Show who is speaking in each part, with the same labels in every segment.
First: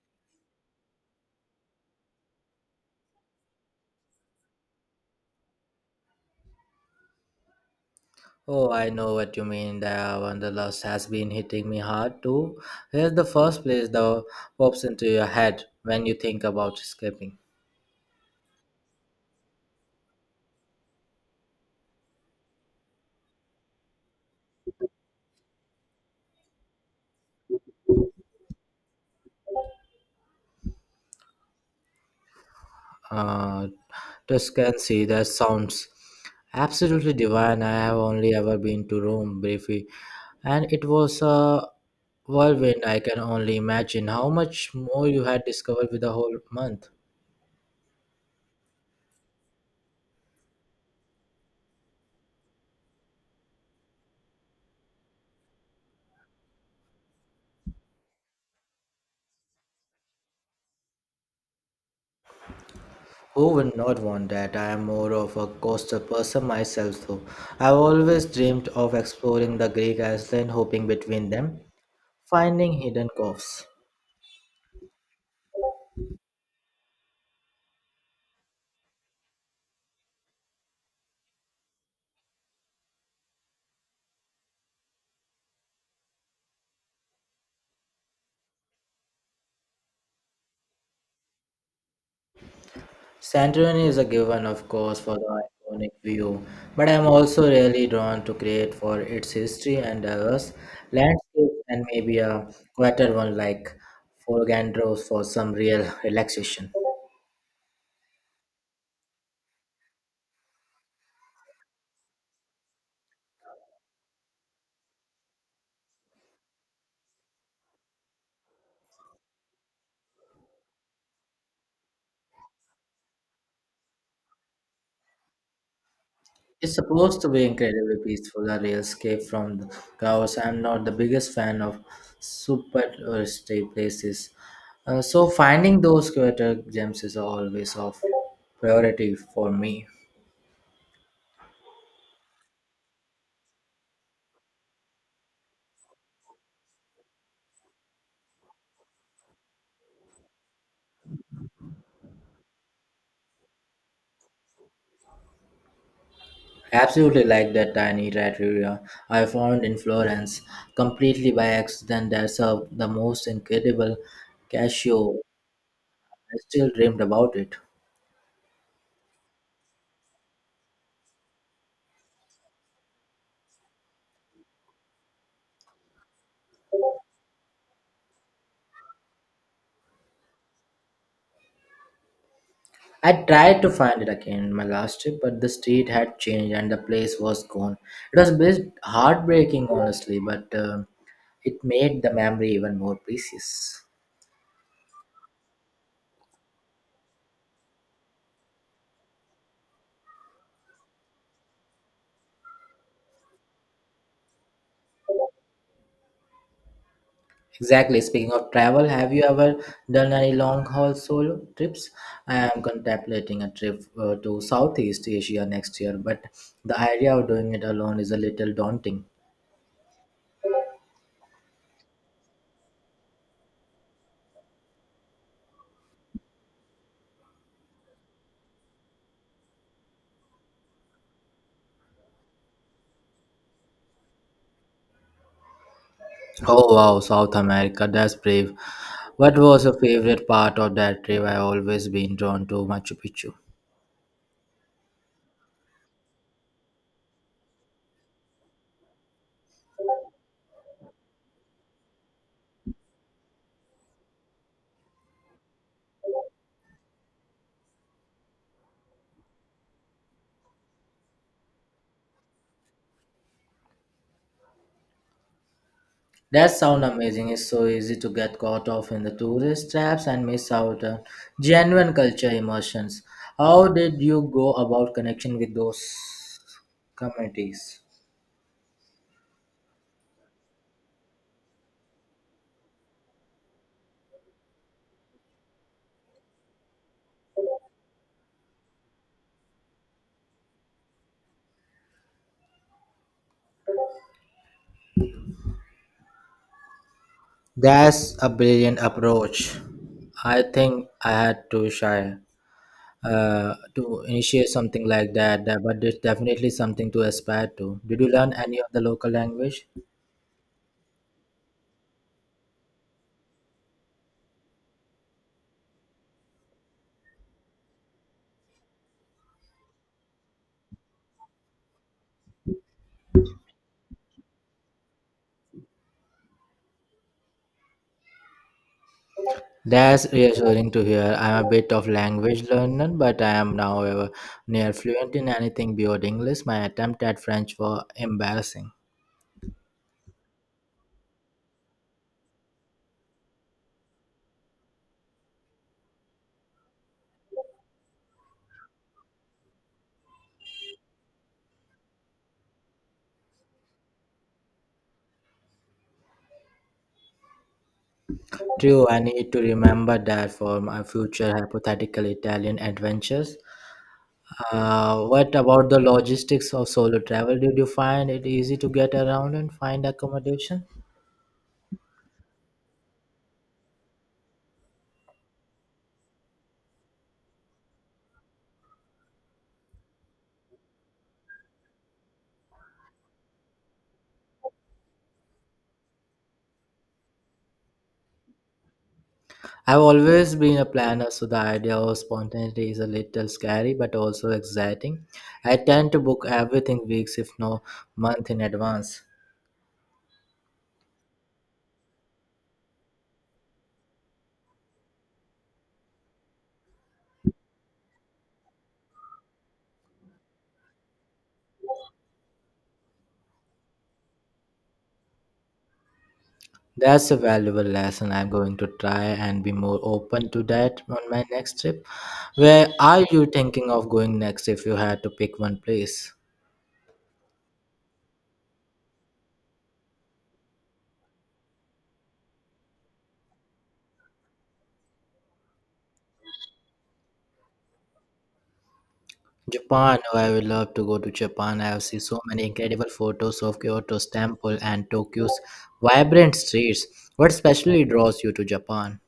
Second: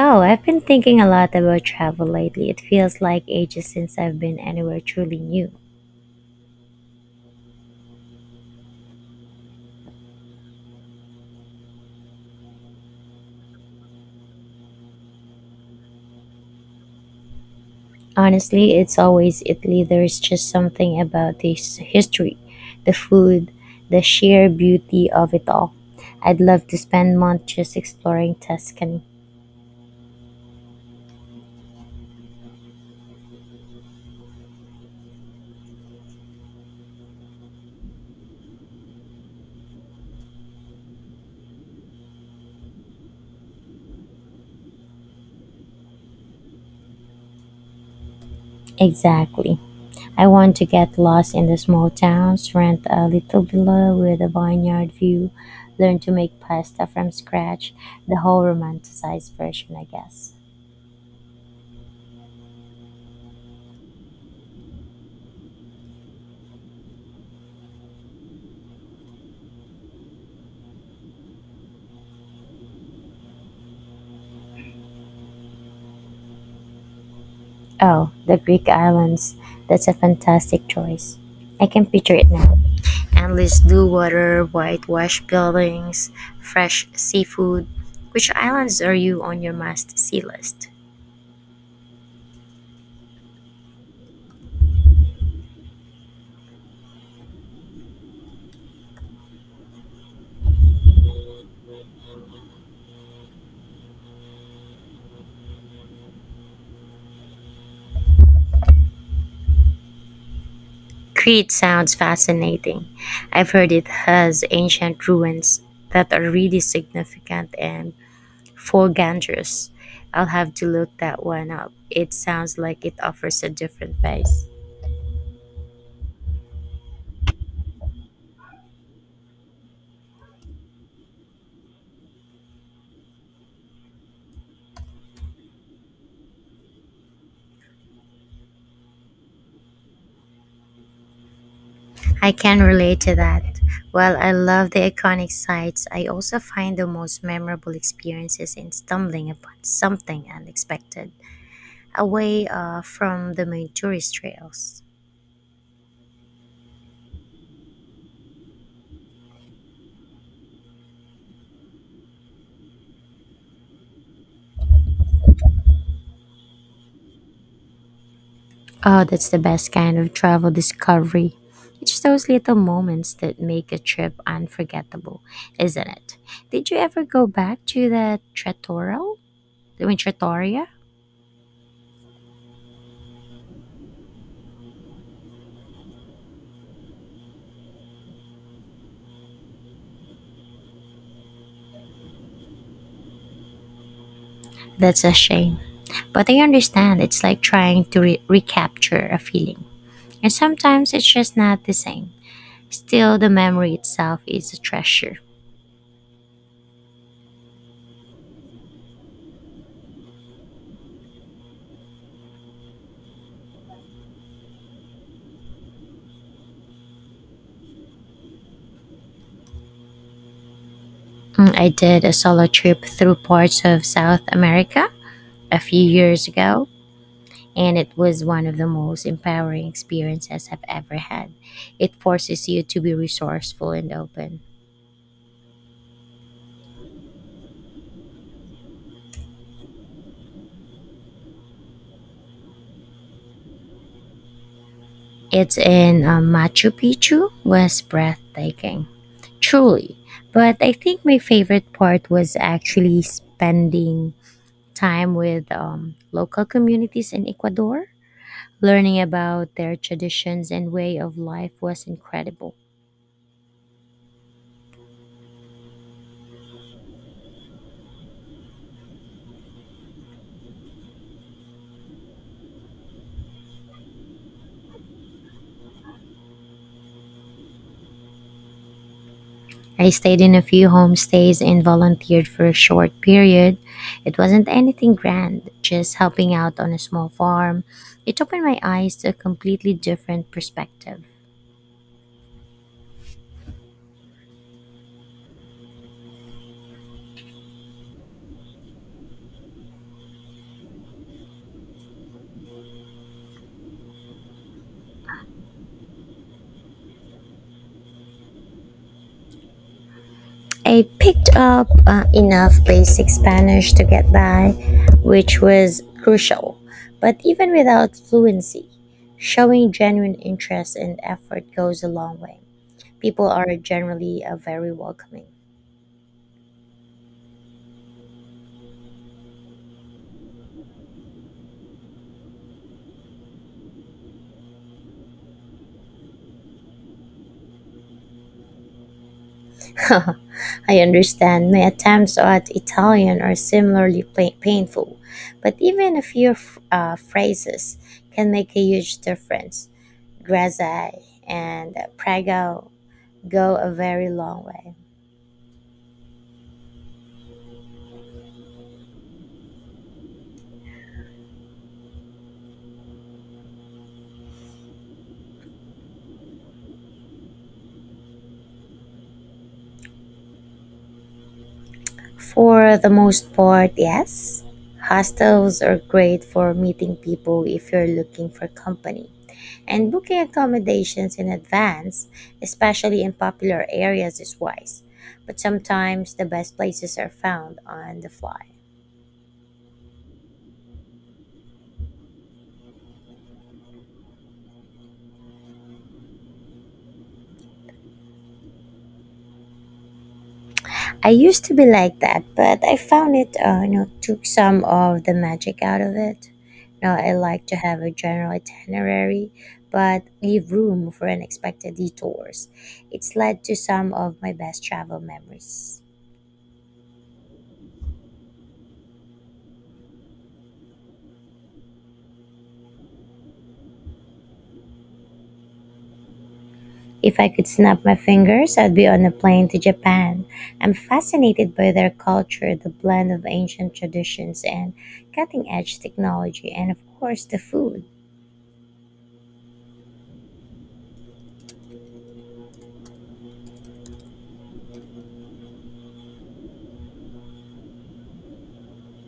Speaker 1: Oh, I've been thinking a lot about travel lately. It feels like ages since I've been anywhere truly new.
Speaker 2: Oh, I know what you mean. The wanderlust has been hitting me hard too. Here's the first place that pops into your head when you think about escaping.
Speaker 1: Honestly, it's always Italy. There's just something about this history, the food, the sheer beauty of it all. I'd love to spend months just exploring Tuscany.
Speaker 2: Uh, Tuscany, that sounds absolutely divine. I have only ever been to Rome briefly, and it was a whirlwind. I can only imagine how much more you had discovered with the whole month.
Speaker 1: Exactly. I want to get lost in the small towns, rent a little villa with a vineyard view, learn to make pasta from scratch, the whole romanticized version, I guess.
Speaker 2: Who would not want that? I am more of a coastal person myself, though. I've always dreamed of exploring the Greek island, hopping between them, finding hidden coves.
Speaker 1: Oh, the Greek islands. That's a fantastic choice. I can picture it now. Endless blue water, whitewashed buildings, fresh seafood. Which islands are you on your must see list?
Speaker 2: Santorini is a given, of course, for the iconic view, but I'm also really drawn to Crete for its history and diverse landscapes, and maybe a quieter one like Forgandros for some real relaxation.
Speaker 1: Crete sounds fascinating. I've heard it has ancient ruins that are really significant, and forgangers. I'll have to look that one up. It sounds like it offers a different pace.
Speaker 2: It's supposed to be incredibly peaceful, a real escape from the chaos. I'm not the biggest fan of super touristy places, so finding those quieter gems is always of priority for me.
Speaker 1: I can relate to that. While I love the iconic sites, I also find the most memorable experiences in stumbling upon something unexpected away from the main tourist trails.
Speaker 2: Absolutely like that tiny trattoria I found in Florence, completely by accident. That's the most incredible cashew. I still dreamed about it.
Speaker 1: Oh, that's the best kind of travel discovery. It's those little moments that make a trip unforgettable, isn't it? Did you ever go back to the Trattoria? I mean, Trattoria?
Speaker 2: I tried to find it again my last trip, but the street had changed and the place was gone. It was a bit heartbreaking, honestly, but it made the memory even more precious.
Speaker 1: That's a shame. But I understand it's like trying to recapture a feeling. And sometimes it's just not the same. Still, the memory itself is a treasure.
Speaker 2: Exactly. Speaking of travel, have you ever done any long haul solo trips? I am contemplating a trip to Southeast Asia next year, but the idea of doing it alone is a little daunting.
Speaker 1: I did a solo trip through parts of South America a few years ago, and it was one of the most empowering experiences I've ever had. It forces you to be resourceful and open.
Speaker 2: Oh wow, South America, that's brave. What was your favorite part of that trip? I always been drawn to Machu Picchu.
Speaker 1: It's in Machu Picchu was breathtaking, truly. But I think my favorite part was actually spending time with local communities in Ecuador. Learning about their traditions and way of life was incredible.
Speaker 2: That sound amazing. It's so easy to get caught off in the tourist traps and miss out on genuine culture immersions. How did you go about connection with those communities?
Speaker 1: I stayed in a few homestays and volunteered for a short period. It wasn't anything grand, just helping out on a small farm. It opened my eyes to a completely different perspective.
Speaker 2: That's a brilliant approach. I think I had to shy to initiate something like that, but it's definitely something to aspire to. Did you learn any of the local language?
Speaker 1: I picked up enough basic Spanish to get by, which was crucial. But even without fluency, showing genuine interest and effort goes a long way. People are generally very welcoming.
Speaker 2: That's reassuring to hear. I'm a bit of language learner, but I am now near fluent in anything beyond English. My attempt at French was embarrassing.
Speaker 1: I understand my attempts at Italian are similarly painful, but even a few phrases can make a huge difference. Grazie and prego go a very long way.
Speaker 2: True, I need to remember that for my future hypothetical Italian adventures. What about the logistics of solo travel? Did you find it easy to get around and find accommodation?
Speaker 1: For the most part, yes. Hostels are great for meeting people if you're looking for company. And booking accommodations in advance, especially in popular areas, is wise. But sometimes the best places are found on the fly.
Speaker 2: I've always been a planner, so the idea of spontaneity is a little scary but also exciting. I tend to book everything weeks, if no month in advance.
Speaker 1: I used to be like that, but I found it, took some of the magic out of it. Now I like to have a general itinerary, but leave room for unexpected detours. It's led to some of my best travel memories.
Speaker 2: That's a valuable lesson. I'm going to try and be more open to that on my next trip. Where are you thinking of going next if you had to pick one place?
Speaker 1: If I could snap my fingers, I'd be on a plane to Japan. I'm fascinated by their culture, the blend of ancient traditions and cutting edge technology, and of course, the food.
Speaker 2: Japan. Oh, I would love to go to Japan. I have seen so many incredible photos of Kyoto's temple and Tokyo's vibrant streets. What especially draws you to Japan?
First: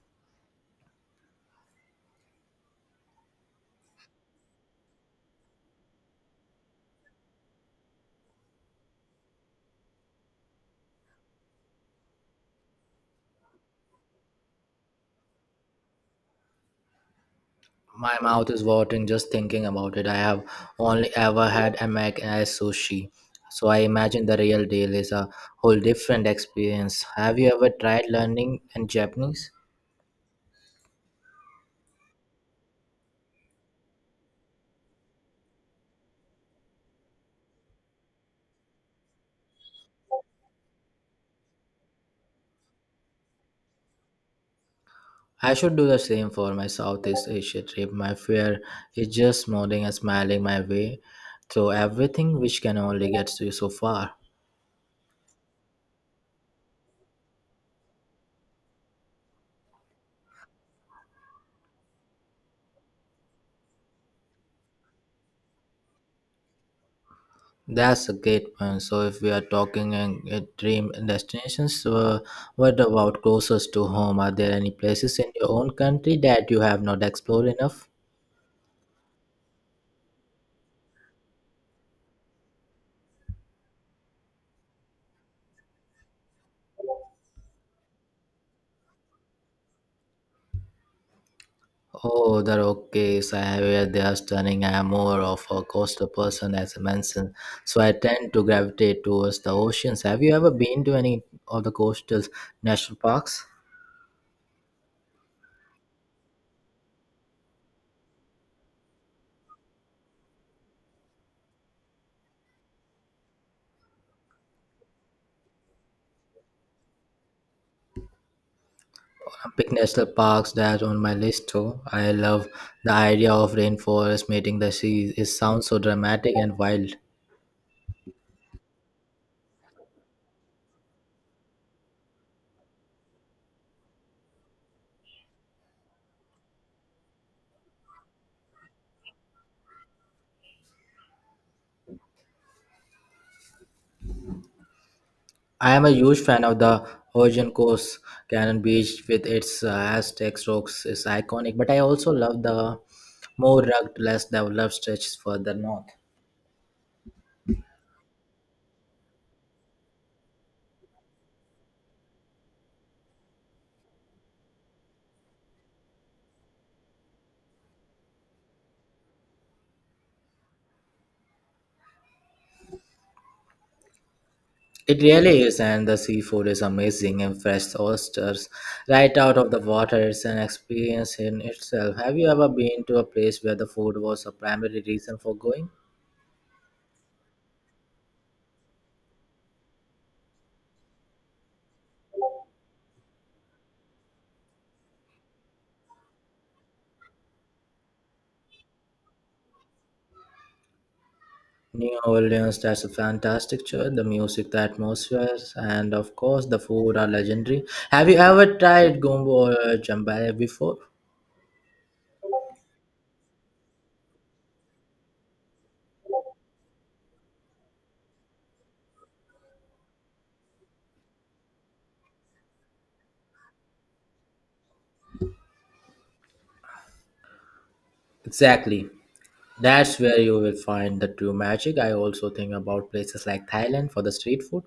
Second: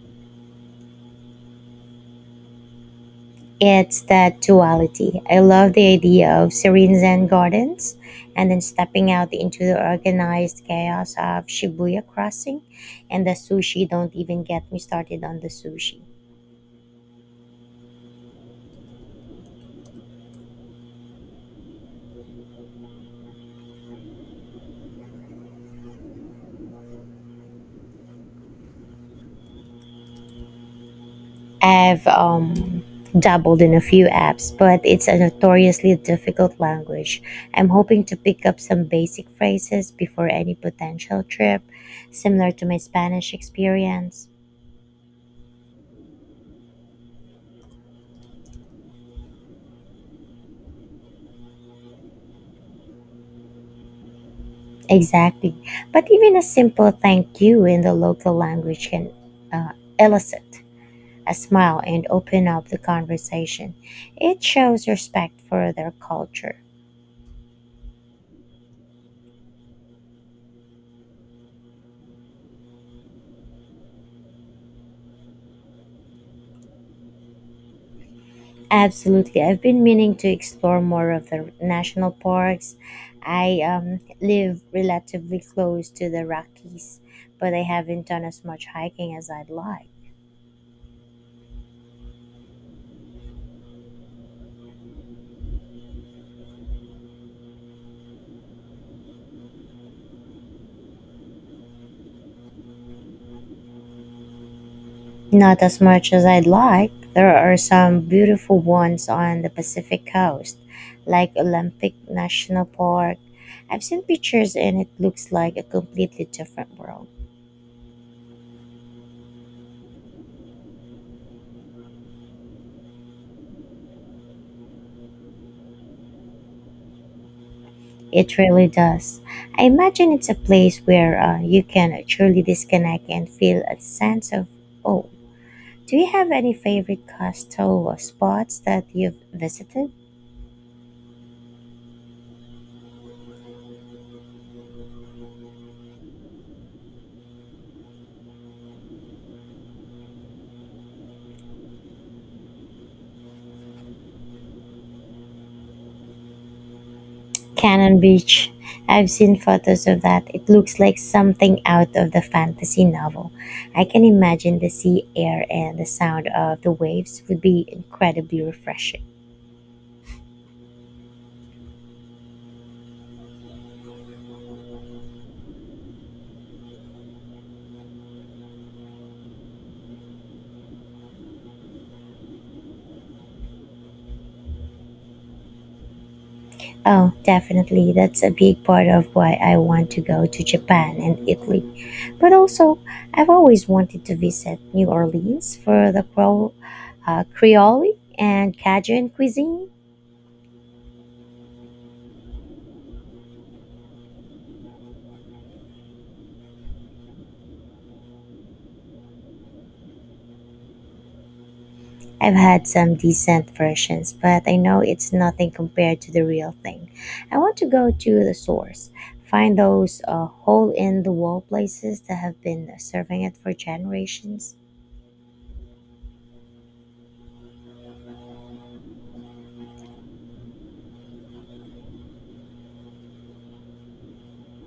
Speaker 1: It's that duality. I love the idea of serene Zen gardens and then stepping out into the organized chaos of Shibuya Crossing, and the sushi. Don't even get me started on the sushi.
Speaker 2: My mouth is watering just thinking about it. I have only ever had a mac as sushi, so I imagine the real deal is a whole different experience. Have you ever tried learning in Japanese?
Speaker 1: I've dabbled in a few apps, but it's a notoriously difficult language. I'm hoping to pick up some basic phrases before any potential trip, similar to my Spanish experience.
Speaker 2: I should do the same for my Southeast Asia trip. My fear is just nodding and smiling my way through everything, which can only get you so far.
Speaker 1: Exactly. But even a simple thank you in the local language can elicit a smile and open up the conversation. It shows respect for their culture.
Speaker 2: That's a great point. So, if we are talking in dream destinations, what about closest to home? Are there any places in your own country that you have not explored enough?
Speaker 1: Absolutely. I've been meaning to explore more of the national parks. I live relatively close to the Rockies, but I haven't done as much hiking as I'd like.
Speaker 2: Oh, the Rockies, I hear they are stunning. I am more of a coastal person, as I mentioned, so I tend to gravitate towards the oceans. Have you ever been to any of the coastal national parks?
Speaker 1: Not as much as I'd like. There are some beautiful ones on the Pacific coast, like Olympic National Park. I've seen pictures and it looks like a completely different world.
Speaker 2: Pick national parks that on my list too. I love the idea of rainforest meeting the sea. It sounds so dramatic and wild.
Speaker 1: It really does. I imagine it's a place where you can truly disconnect and feel a sense of oh. Do you have any favorite coastal spots that you've visited?
Speaker 2: I am a huge fan of the Horizon Coast Cannon Beach with its Aztec rocks is iconic, but I also love the more rugged, less developed stretches further north.
Speaker 1: Cannon Beach. I've seen photos of that. It looks like something out of the fantasy novel. I can imagine the sea air and the sound of the waves would be incredibly refreshing.
Speaker 2: It really is, and the seafood is amazing and fresh oysters right out of the water. It's an experience in itself. Have you ever been to a place where the food was a primary reason for going?
Speaker 1: Oh, definitely. That's a big part of why I want to go to Japan and Italy. But also, I've always wanted to visit New Orleans for the Creole and Cajun cuisine.
Speaker 2: New Orleans has a fantastic church. The music, the atmosphere, and of course, the food are legendary. Have you ever tried gumbo or jambalaya before?
Speaker 1: I've had some decent versions, but I know it's nothing compared to the real thing. I want to go to the source, find those hole in the wall places that have been serving it for generations.
Speaker 2: Exactly. That's where you will find the true magic. I also think about places like Thailand for the street food.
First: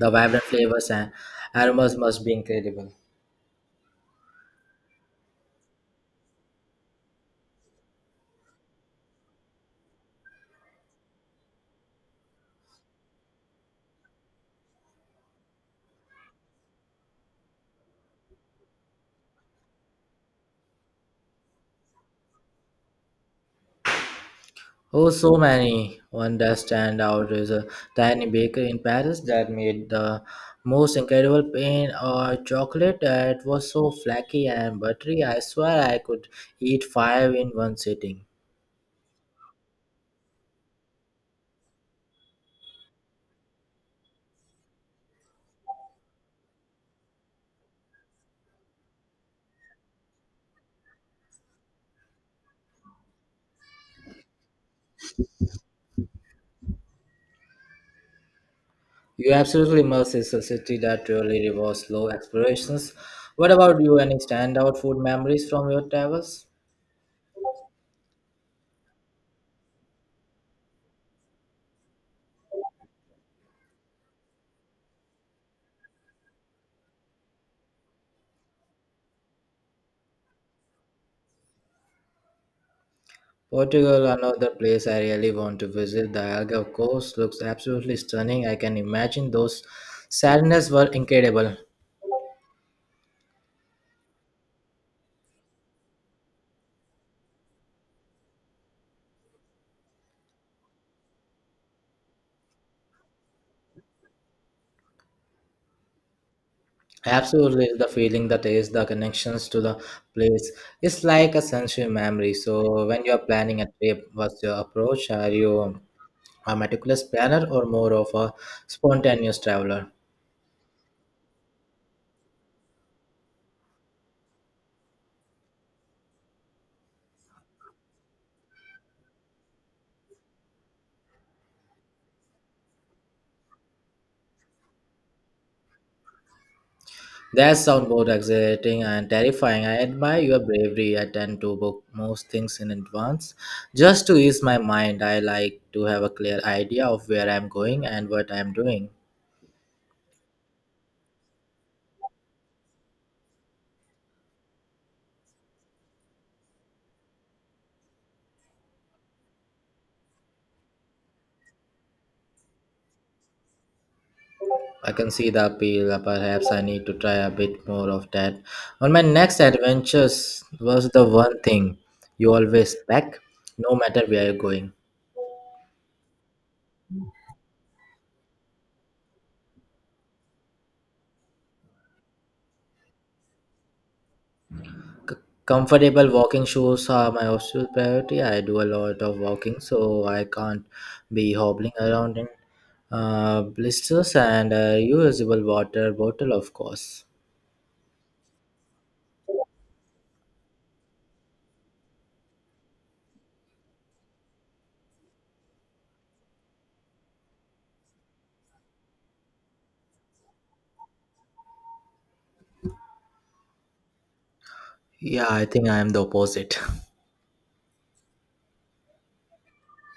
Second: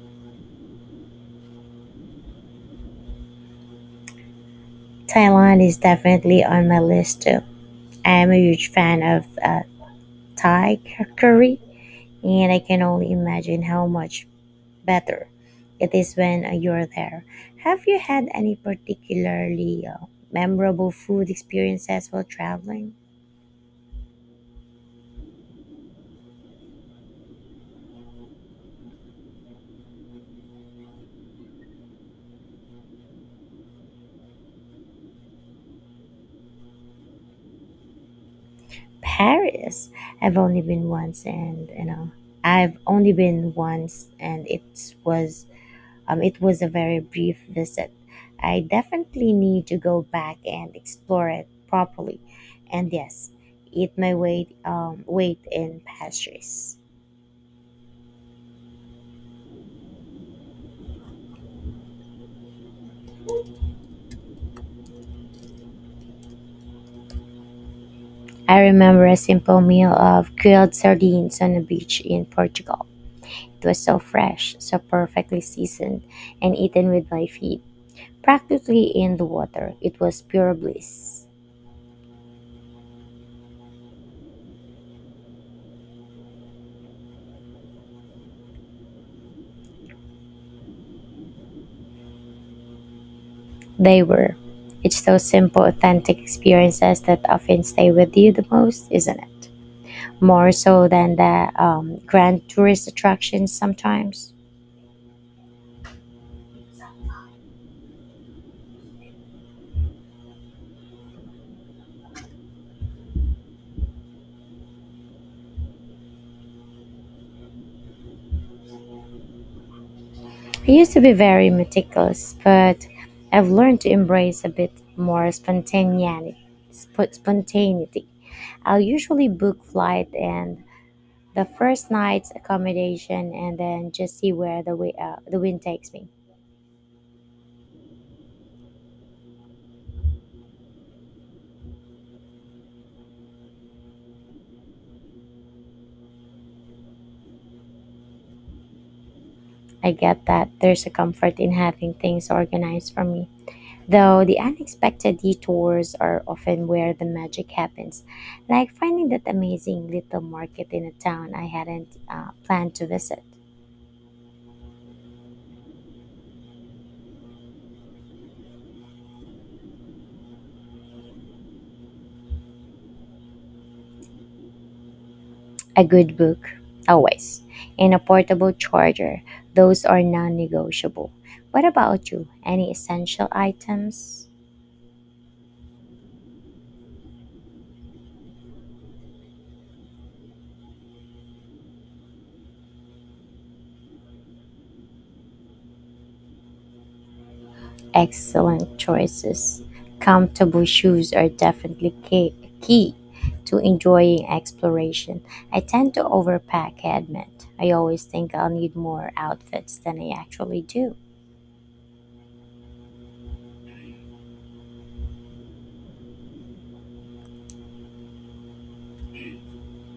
Speaker 2: The vibrant flavors and aromas must be incredible.
Speaker 1: Thailand is definitely on my list too. I am a huge fan of Thai curry, and I can only imagine how much better it is when you're there. Have you had any particularly memorable food experiences while traveling?
Speaker 2: Oh, so many. One that stand out is a tiny bakery in Paris that made the most incredible pain or chocolate that was so flaky and buttery. I swear I could eat five in one sitting.
Speaker 1: Paris. I've only been once, and you know, I've only been once, and was it was a very brief visit. I definitely need to go back and explore it properly. And yes, eat my weight in pastries.
Speaker 2: You absolutely must. It's a city that really rewards slow explorations. What about you? Any standout food memories from your travels?
Speaker 1: I remember a simple meal of grilled sardines on a beach in Portugal. It was so fresh, so perfectly seasoned, and eaten with my feet, practically in the water. It was pure bliss.
Speaker 2: Portugal, another place I really want to visit. The Algarve coast looks absolutely stunning. I can imagine those sadness were incredible.
Speaker 1: They were. It's those simple, authentic experiences that often stay with you the most, isn't it? More so than the grand tourist attractions sometimes.
Speaker 2: Absolutely, the feeling, the taste, the connections to the place. It's like a sensory memory. So, when you're planning a trip, what's your approach? Are you a meticulous planner or more of a spontaneous traveler?
Speaker 1: I used to be very meticulous, but I've learned to embrace a bit more spontaneity. I'll usually book flight and the first night's accommodation and then just see where the wind takes me.
Speaker 2: That sounds both exhilarating and terrifying. I admire your bravery. I tend to book most things in advance. Just to ease my mind, I like to have a clear idea of where I'm going and what I'm doing.
Speaker 1: I get that there's a comfort in having things organized for me. Though the unexpected detours are often where the magic happens, like finding that amazing little market in a town I hadn't planned to visit.
Speaker 2: I can see the appeal. Perhaps I need to try a bit more of that. On my next adventures was the one thing you always pack, no matter where you're going.
Speaker 1: A good book, always, and a portable charger. Those are non negotiable. What about you? Any essential items?
Speaker 2: C- Comfortable walking shoes are my absolute priority. I do a lot of walking, so I can't be hobbling around in blisters and a reusable water bottle, of course.
Speaker 1: Excellent choices. Comfortable shoes are definitely key to enjoying exploration. I tend to overpack, I admit. I always think I'll need more outfits than I actually do.
Speaker 2: Yeah, I think I am the opposite.